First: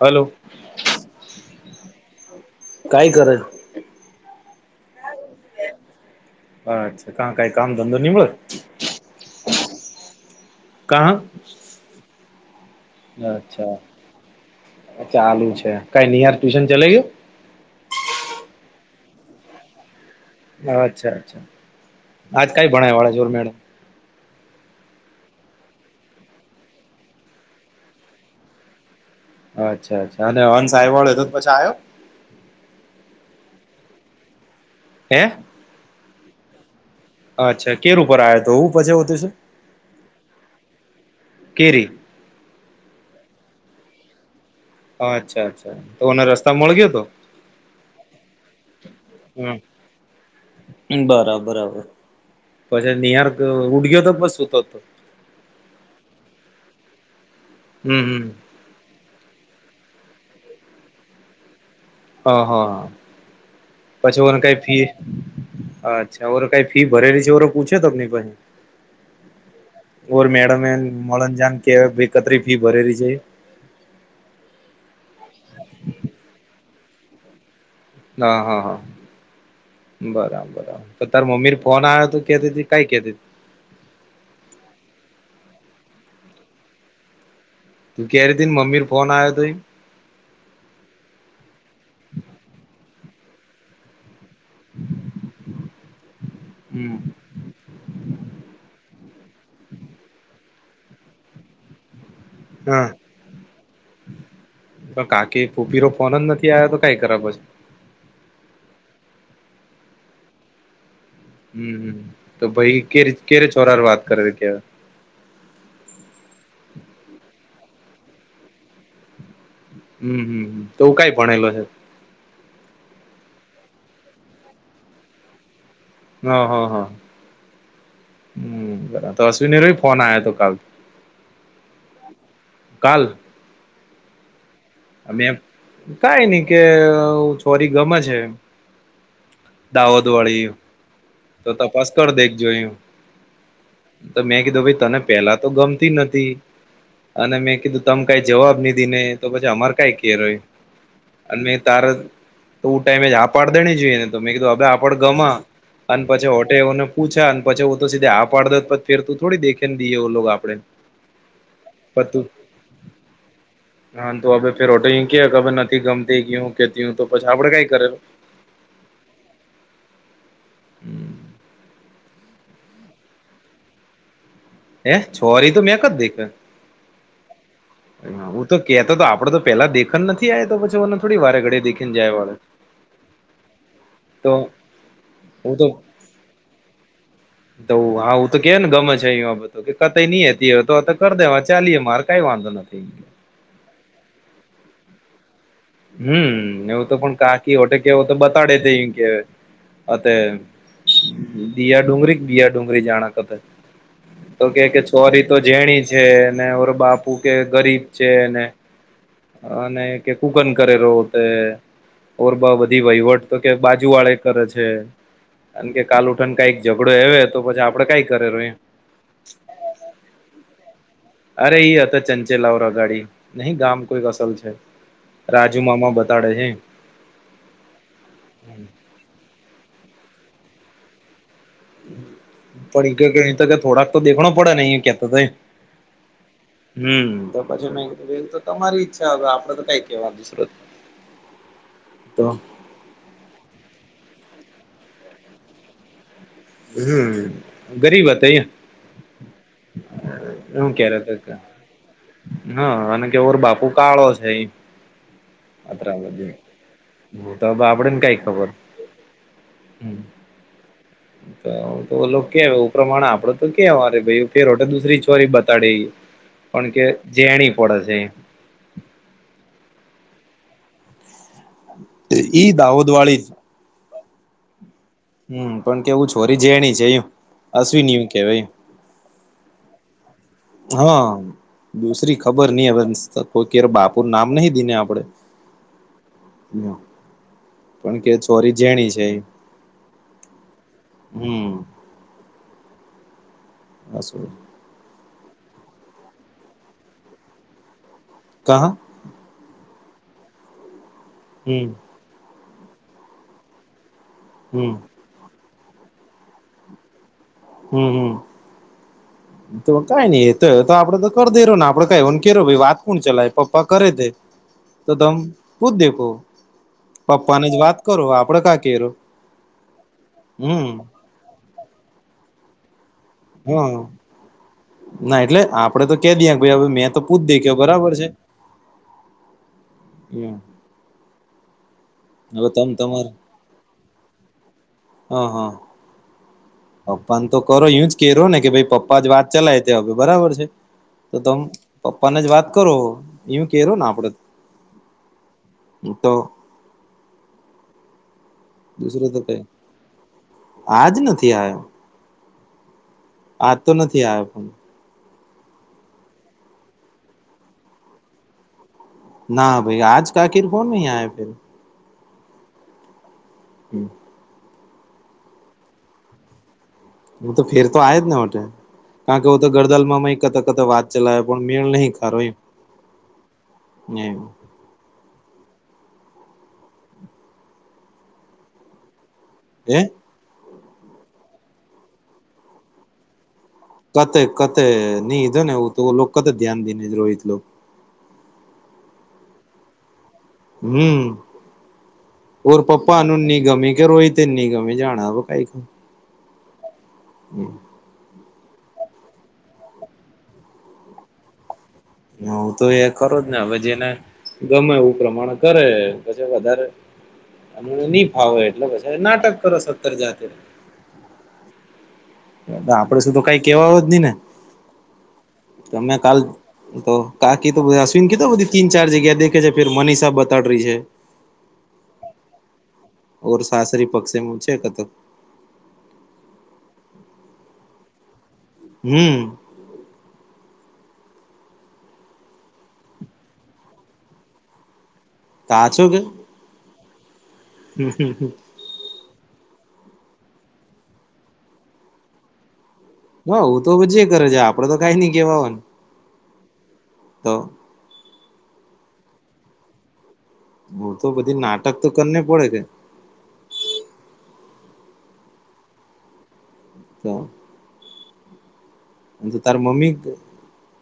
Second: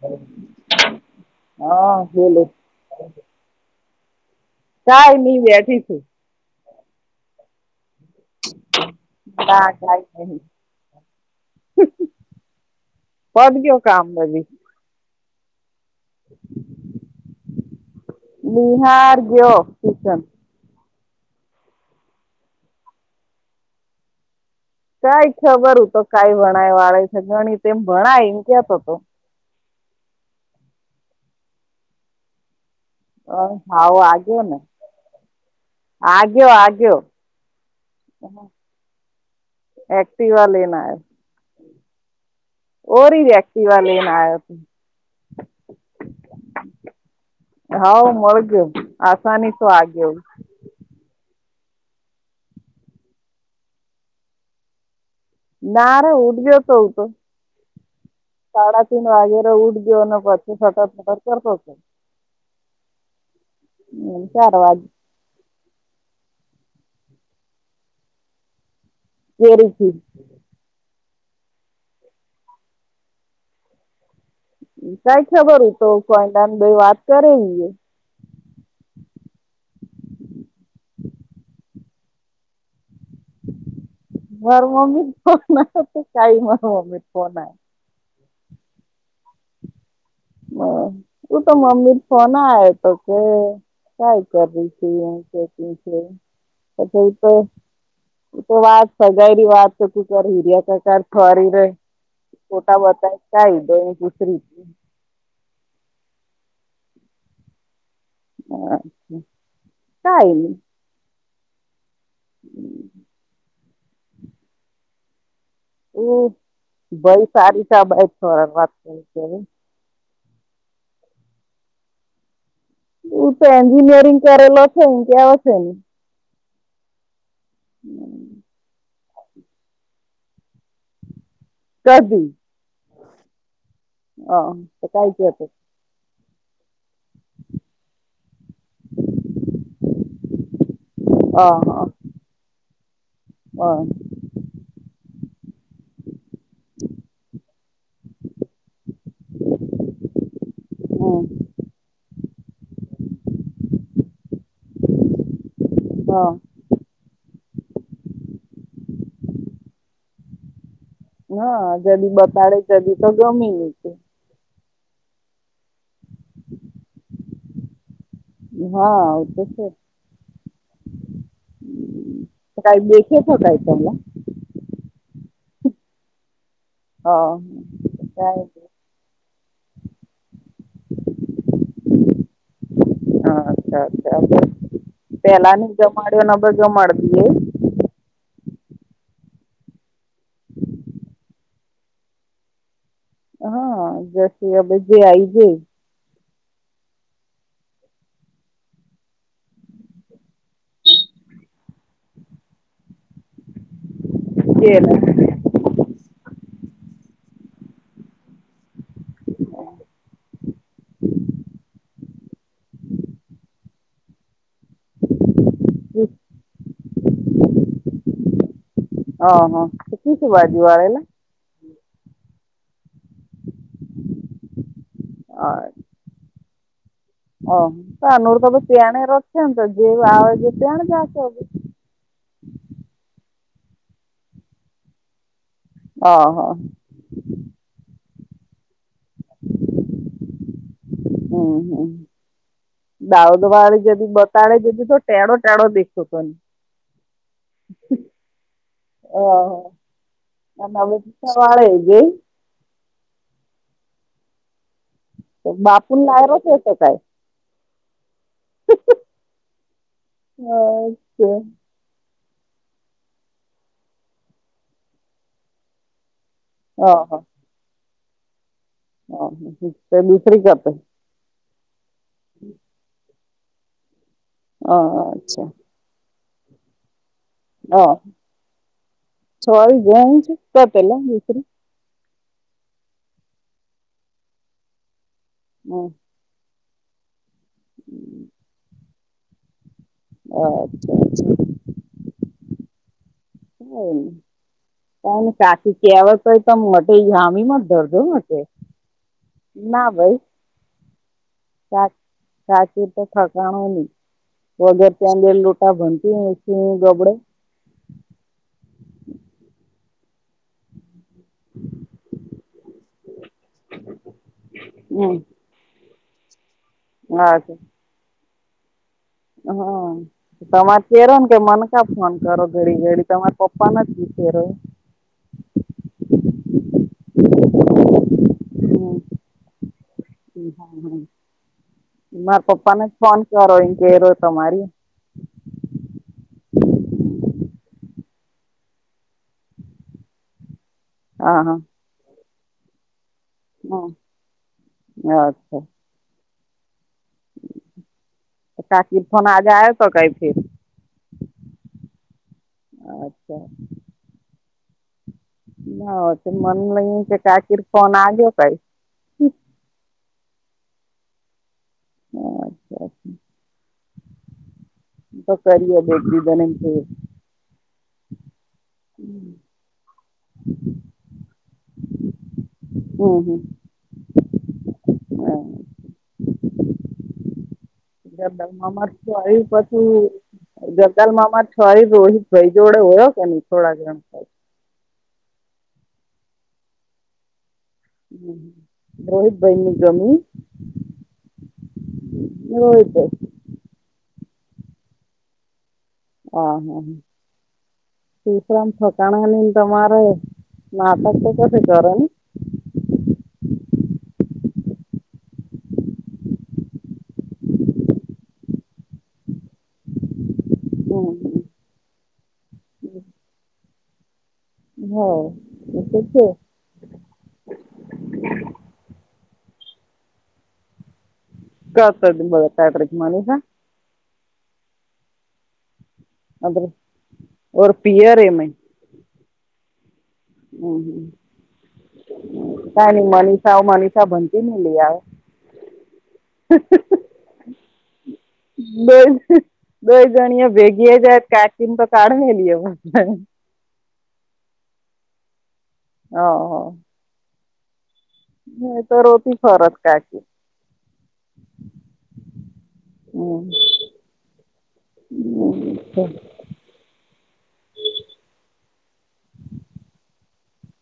Hello. હા બોલ કઈ કરે? કાઈ ની બેઠી છું. અચ્છા કા કઈ કામ ધંધો નિમળ? ના કઈ નહી કા અચ્છા ગયો કામ બધી ચાલુ છે કઈ નિહાર ટ્યુશન ચલા ગું? બહાર ગ્યો ટુશન અચ્છા અચ્છા આજ કઈ ભણાય વાળા જોર મેડમ કઈ ખબર હ તો કઈ ભણાય વાળે છે ગણી તે એમ ભણાય એમ કેતો તો અચ્છા અચ્છા અને હન સાહેબ વાળો એ હતો પછી આવ્યો? અ હાવ આજે ને? હે? આગ્યો આગ્યો અચ્છા કેર ઉપર આવ્યો હતો એવું પછવત એક્ટિવા લઈને કેરી? ઓ રી એકટીવા લને આ યો અચ્છા અચ્છા તોને રસ્તા મળ ગયો હતો? હા મળ ગયો આસાની હમ. તો આગવું બરાબર બરાબર પછી નિહાર ઉડ ગયો તો પણ સુતો હતો? ના ર ઉઠ ગયો તો એતો હમ હમ સાડા તન વાગેરે ઉઠ દવનો પછી ફટત ફટત કરતો હ હા હા પછી ઓને ચાર કઈ ફી? વાગે અચ્છા ઓરે કઈ ફી ભરેલી છે ઓરો પૂછે તો કોઈ? કર છલ [inaudible] ઓર મેડમ મરન જામ કે બે કતરી ફી ભરે રહી છે? સાઈ ખબર હય તો કોઈનાન ભાઈ વાત કરે ઈ હ હા હા બરાબરાબર તો ત મમ્મીર ફોન આવે હતો કેતી કઈ કેતી? માર મમ્મી ફોન ના તો કઈ માર મમ્મી ફોન? તું કહે રહી હતીને મમીર ફોનયો તઈ? બ હું તો મમ્મી ફોન આવે તો કે ક? કર છે કેક પછ તો હમ [inaudible] તું તો વાત સગાયની વાત તો તું કર હીર્યા કાકાર થઠરી રે છોટા હા બતા શહીદો દુસરી [inaudible] કાકી ફૂપીરો ફોન જ નથી આવ્યો તો કઈ ખરા બસ અચછા કઈલી હમ તો ભાઈ કે કે્યારે છોરા ર વાત કર કેવા હ ભાઈ સારી સાબ થ વાત કરી છે હમ હમ તોું કઈ ભણેલો છે હું તો એન્જિનિયરિંગ કરેલો છે ને કેવા છે ને હ હા હા હમ બરા તો અશ્વિનીરો ફોન આવ હતો કાલ કાલ અ તો કઈ મેં છેત કઈ નઈ કે ચોરી ગમે છે દાહોદવાળી તો તપાસ કર દેખજો એું હા તો મેં કીધું ભાઈ તને પેલા તો ગમતી નથી અને મેં કીધું તમે કઈ જવાબ નધી ને તો પછી અમાર કઈ કેર હોય હમ અને તારા તો ટાઈમે આપડ દણી જોઈએને તો મેં કીધું હ આપડ ગમા અને પછી હા હોટેવને પૂછા અને પછી તો સીધ આપા પાડોછેર ત થોડી દેખેને દઈએ આપડે ના પર જદી તું બતાડે તદી તો ગમી જ છે હા તો હવે ફેર ઓટો ક કે હ નથી ગમતીું કેતી તોછી આપડે કઈ કરેલું હા તો છે હમ કઈ બેેખ હોતાય તમ [unintelligible] એ છોરી તો મેંક જ દેખ [inaudible] [unintelligible] હટ કે તો તો આપડે તો પેલા દેખન નથી આ તો પછી મને થોડી વારે ઘડી દેખીને જાય વાળે અચ્છા અચ્છા તો હ પેલા હું તો ની જમાડને જમાડતી એ તો હા હું તો કે ને ગમે છે અં બાતો કે કઈ નઈ હતી તો તો કર દે ચાએ મારે કઈ વાંધો [unintelligible] [inaudible] નથી હા જશ હવે જે આઈ જ હમ એવું તો પણ કાકી હોટે કેવ તો બતાડે તે એ કે [unintelligible] [inaudible] અ બીયા ડુંગરી બીયા ડુંગરી જાણા કતે તો કે કે ને. ચોરી તો જેણી જ છે ને ઓ બાપુ કે ગરીબ છે ને અને કૂકન કરેલો તે ઓર બધી વહીવટ તો કે બાજુ વાળે કરે છે કારણ કે કાલ ઉઠન કઈક ઝઘડો હ તો પછી આપડે કઈ કરે ઓહ કી થ વાજવાે ના અરે ઈ હતા ચંચેલાવરા ગાડી નહી ગામ કોઈક અસલ છે રાજુ મામા બતાડે છે ઓો તો આ નરું તમે પેંણી રખને તો જે આ જે પંણી જા હો પડી અહી ત થોડા તો દેખણ પડ નહીં કેતા થ હ હા હમ તો પછી મેંધ તો તમારી ઈચ્છા હ આપડે તો કઈ કેવા દસરો હમ હમ દાઉદ વાળે જદી બતાળે જદી તો ટેણો ટાણો દેસો તને હમ ગરીબ હતા હ એું અને હવે કે્યારે સવાળે જઈ હા અને કે ઓર બાપુ કાળો છે એ તો બાપુું ના રસ તો કાય હ તો આપડેને કઈ ખબર હ હાચ તો કે એ પ્રમાણે આપડે તો કેવા ભાઈ કેે રોટે દુસરી છોરી બતાડે પણ કે હ જેણી પડે છે હ હ હ તે દુસરી [inaudible] તે એઈ દાહોદ વાડી. હા, હા. હમ્મ, પણ કેવું છોરી જેણી છે એ હ અસવીન એવુ કેવાય. છોરી જૈન છે. તો પેલા હા, દુસરી દુસરી ખબર નહ હવે કોઈ કે બાપુ નામ નહિ દીને આપડે. હા. હા, પણ કે છોરી જેણી છે એ. હા, અચ્છા અચ્છા. હાસું. કને કાકી કહેવય તોય તો મો ગામીમાં જ દરજો કહા [inaudible] ના ભાઈ હમ સા-સાચું તો ઠેકાણું નહી. હમ વગર ત્યાં લ લોટા ભનતી મશીની ગબડે. હમ્મ, હમ્મ. તો કાઈ નઈ એ તો તો આપડે તો કર દે ને આપડે કઈવને કે ભાઈ વાત કોણ ચલાય પપ્પા કરે તે તો તમ હમ પૂચ દેખો પપ્પા ને જ હા વાત કરો આપડે કા કેરો. હા, હમ તમાર કેરન કે મનકા ફોન કરો ઘરી ઘડી. તમારા પપ્પા હમ ના જ વિસે રહે. ના એટલે આપડે તો ક દઈ ભાઈ હવે મે તો પુ જ દેખ્યો બરાબર છે હ. હા, હા. માર તમ પપ્પાને જ તમાર ફોન કરો એ કે તમારી હા, હા. પપ્પાને તો કરો યું જ કેરો ને કે ભાઈ પપ્પા જ વાત ચલાય તે હવે બરાબર છે. તો તમ હા હા પપ્પા ને જ વાત કરો એઊં કૈરુ ને આપડે તો. હા અચ્છા હું તો સાકીર દુસરો તો ફોન કઈ આજે આયો તો કઈ થિયું આજ નથી આવ્યો અહ. આજ તો નથી આયો ફોન. ના તે માન લઈ કે કકીર ફોન આ ગ્યો કઈ. ના ભાઈ આજ કાકીર ફોન આયો ફિર. અચ્છા હમ્મ. તો સરી એ બેટરી બને છે. હું તો ફેર તો આયો જ હોટે કારણ કે હું તો ગરદલમાં એક કતા કતા વાત ચલાવે પણ મેળ નહીં ખરો એ નહિ. હ [inaudible] મામા તે આવી એ પછી જંગલમાંમા છવારી રોહિત ભાઈ જોડે હોયો કે નહી થોડાક. કતે નહી ધો ને એવું તો કતે ધ્યાન દઈને રોહિત લો. રોહિત ભઈ ને ગમિયું? હમ્મ, ઔર પપ્પા હું રોહિતભાઈ નન ની. ગમી કે રોઈ તની ગમે જાના હવે કાંઈક હ હા હા. હમ્મ. શું વિશરામ થઠકાણાની તમારે નાટક તો કછી કરે નહીં. ના હું તો એ ખરો જ ને હવે જેને ગમેવું પ્રમાણે કરે પછી વધારે અને હું નહી ફાવો એટલે પછી નાટક કરો સત્તર જાતે. હમ, હમ. એ આપડે સુું તો કઈ કેવાય જ નહી ને હો એ તમે તો કાલ છે તો કાકી તો આ [unintelligible] તો તીન ચાર જગ્યા એ દેખે છે ફિર મનીષા બતાડ રહી હૈ. ક કર દે બધ ઓર [inaudible] સાસરી પક્ષેમું છે કથું. અદ્ર ઓર પીયર એમાંય હમ્મ. હમ્મ હામ કઈ નઈ મનીષાઓ મનીષા ભનતી ને લઈ આવ. કાચું કે હે, હે, હે. હામ, હામ, હામ. બોલ હું બોલ જણીએ ભેગી જત કાકીમ તો કાઢને લ્યો હા. હા હું તો મજે કરે જ આપડે તો કઈ નઈ કેહેવાય હા હા. તો. નહી તો હોતી ફરત [unintelligible] હું તો બધી નાટક તો કરને પડે કે હમ્મ અચ્છા. તો અને તો તાર મમ્મી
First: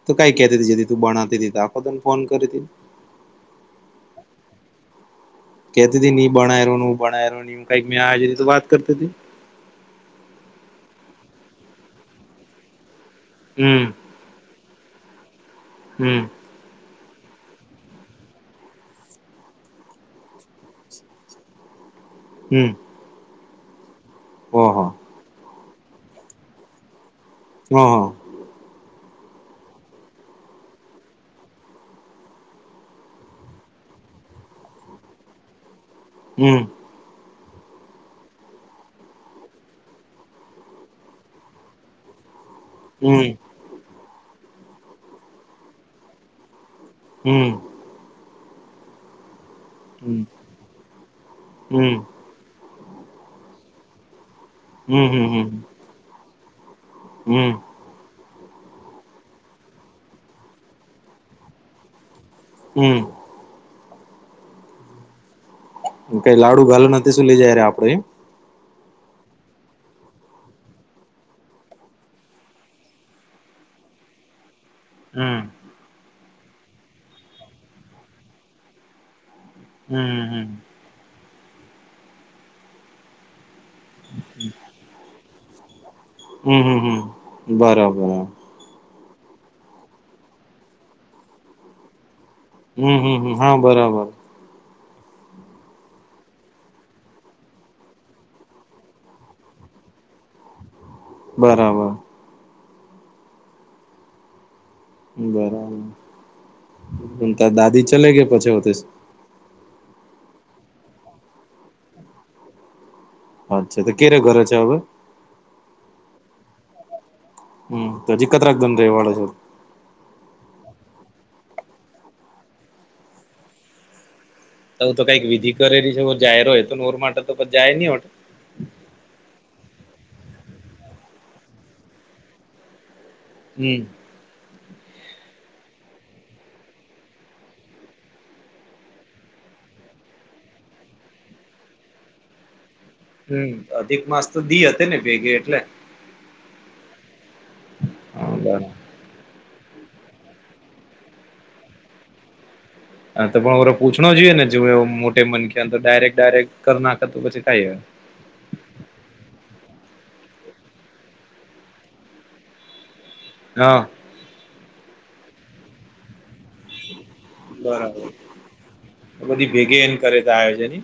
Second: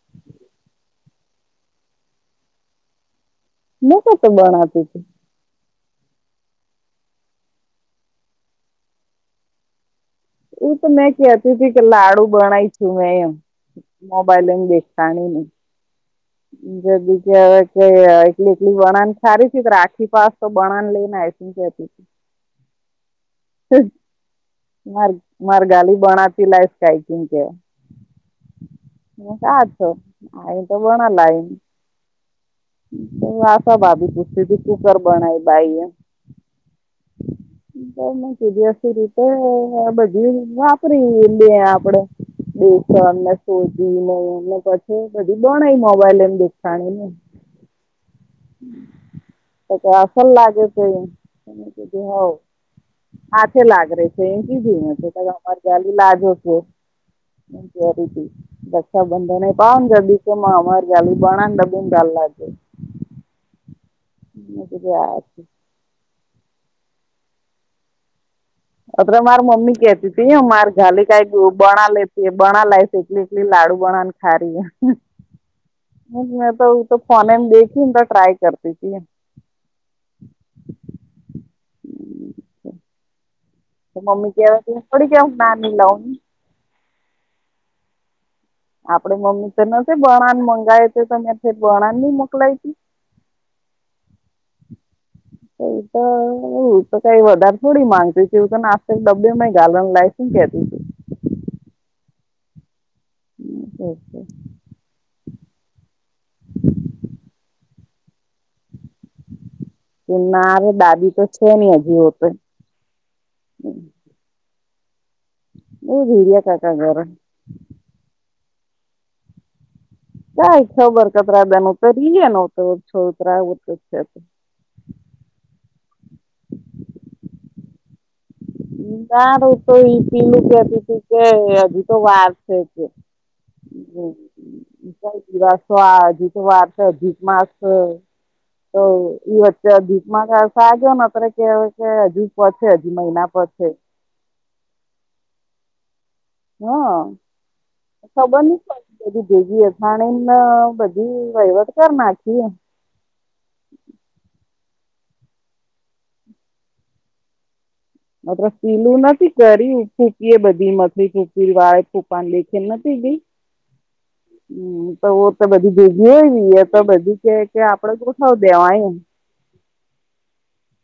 તો કઈ કેતી જે તી તું ભાનાવતી તી તો આખોતા તન ફોન કરી હતી. મે કા તો ભણાવતી હતી. કહેતી હતી નિ ભણ્યા નું ભણ્યા રહ નું કંઈ મે આ જે તું વાત કરતી હતી. એવું તો મેં કહેતી હતી કે લાડુ બનાવ્યું છું મેં એમ. હમ્મ. મોબાઈલ લઈને બેસતાણી ની હમ્મ. બા બી કેટ કે એ એટલી વણાણ સારી છે આખી પાસ તો વણાણ લઈને આ જતી તી. હમ્મ. [unintelligible] ઓ હો. માર મારગાલી બણાતી લાય સ્ઈકિંગ છે. હા. ને સાથ છો [unintelligible] લાયગી તો આશા ભાભી પૂછતી કુકર બનાવીને લાગી. હમ્મ. તો મે તે દિવસથી રીતે તો બધી વાપરી લેઈએ આપડે બેસો હમ એટલે શોધીને લઈએ ને પછી બધું બનાઇ ના મોબાઈલે દુકાને ની. હમ્મ. તો હમ [unintelligible] લાગે કે નહીં તમે હમ કીધુ હોવ આ છે લાગ્રે છે એમ કીધું તો હમ એમ હમ [unintelligible] ગલી લાગો છો. હમ હામ. જરૂરી રક્ષાબંધન એ પામ જો [unintelligible] અમારી જાલીપાણા ની ડબ્બામાં ઘાલ લાવજો. હમ્મ. ને પહેલું [unintelligible] હું કઈ લાડુ ગાલું નથી શું લઇ જ્યારે આપડે. અત્ર માર મમી કેતી હતી મારે ગાલે કા બના લેતી બના લાય એટલી એટલી લાડુ બના હરી હા. હમ્મ. મેં તો તો ફોને દેખ્યું ને તો ટ્રઇ કરતી હતી. હમ્મ હમ્મ મમી કેવાય થોડી કે ના ની લાવ ને હામ હામ હમ્મ બરોબર હો. આપડે મમ્મી તો નથી બણાન મંગાય તો તમે બણણ નહી મોકલાય હામ હામ હામ હા બરાબર. તો ઇ તો હું તો કઈ વધારે થોડી માંગતી [unintelligible] એવું તો નાસ્તાક ડબ્બેમાં ઘાલવાનું લઈ હું કહેતી હતી. બરાબર. હમ્મ ઓકે બરાબર ત દાદી ચલે ગયા પછી હોતે કે નારે દાદી તો છે [unintelligible] અચ્છા તો ક્યારે ઘરે છે અવે? [unintelligible] કાકા ઘરે હમ્મ તો પછી કતરાક દન રેવા વાળા છે કાઈ ખબર કતરા દન [unintelligible] છોકરા [unintelligible] તો કઈક વિધિ કરેલી છે જાય રહ હોય તોર માટે તોછ જાય નહી હો નારે કોઈ વિધિ ને [unintelligible] અજી તો વાર છે હમ્મ [unintelligible] અધિક માસ [unintelligible] હમ [unintelligible] અધિક માસ તો દી હતી ને ભેગી એટલે હા હા બરાબર એ ભીજી અથાણીને બધી વહીવટ કર નાખી એમ હા તો પણ ઓરે પૂછ જોઈએ ને જો મોટે મનખે તો ડાયરેક્ટ ડાયરેક કર નાખી તો પછી ક મતલબ પીલું નથી કરી ફૂકીએ બધી મથી ફૂકીવી વાય ફૂફાની દેખે નથી ગઈ હા હમ્મ તો તો બધી ભેગી હોય ય તો બધી કે કે આપડે બરાબર તોસવ દેવા એમ બધી ભેગી એને કરે તો આયોજન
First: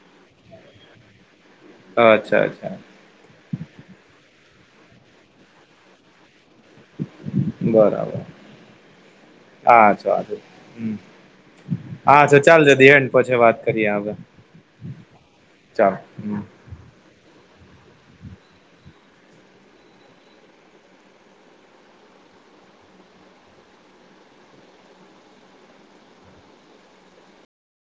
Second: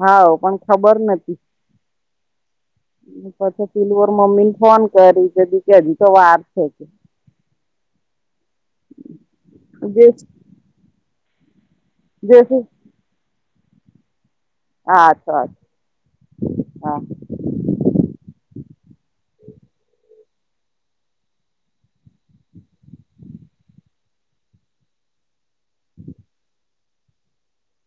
હા પણ ખબર નથી. અચ્છા અચ્છા પછી પિલર મમ્મીને ફોન કરી દીધી કે હજી તો વાર છે. કે બરાબર જે હાચું હા જે તો ચાલ શું જ દ હેડ પછી વાત કરીએ હા ચાલ ચાલ હમ હા [inaudible] [unintelligible]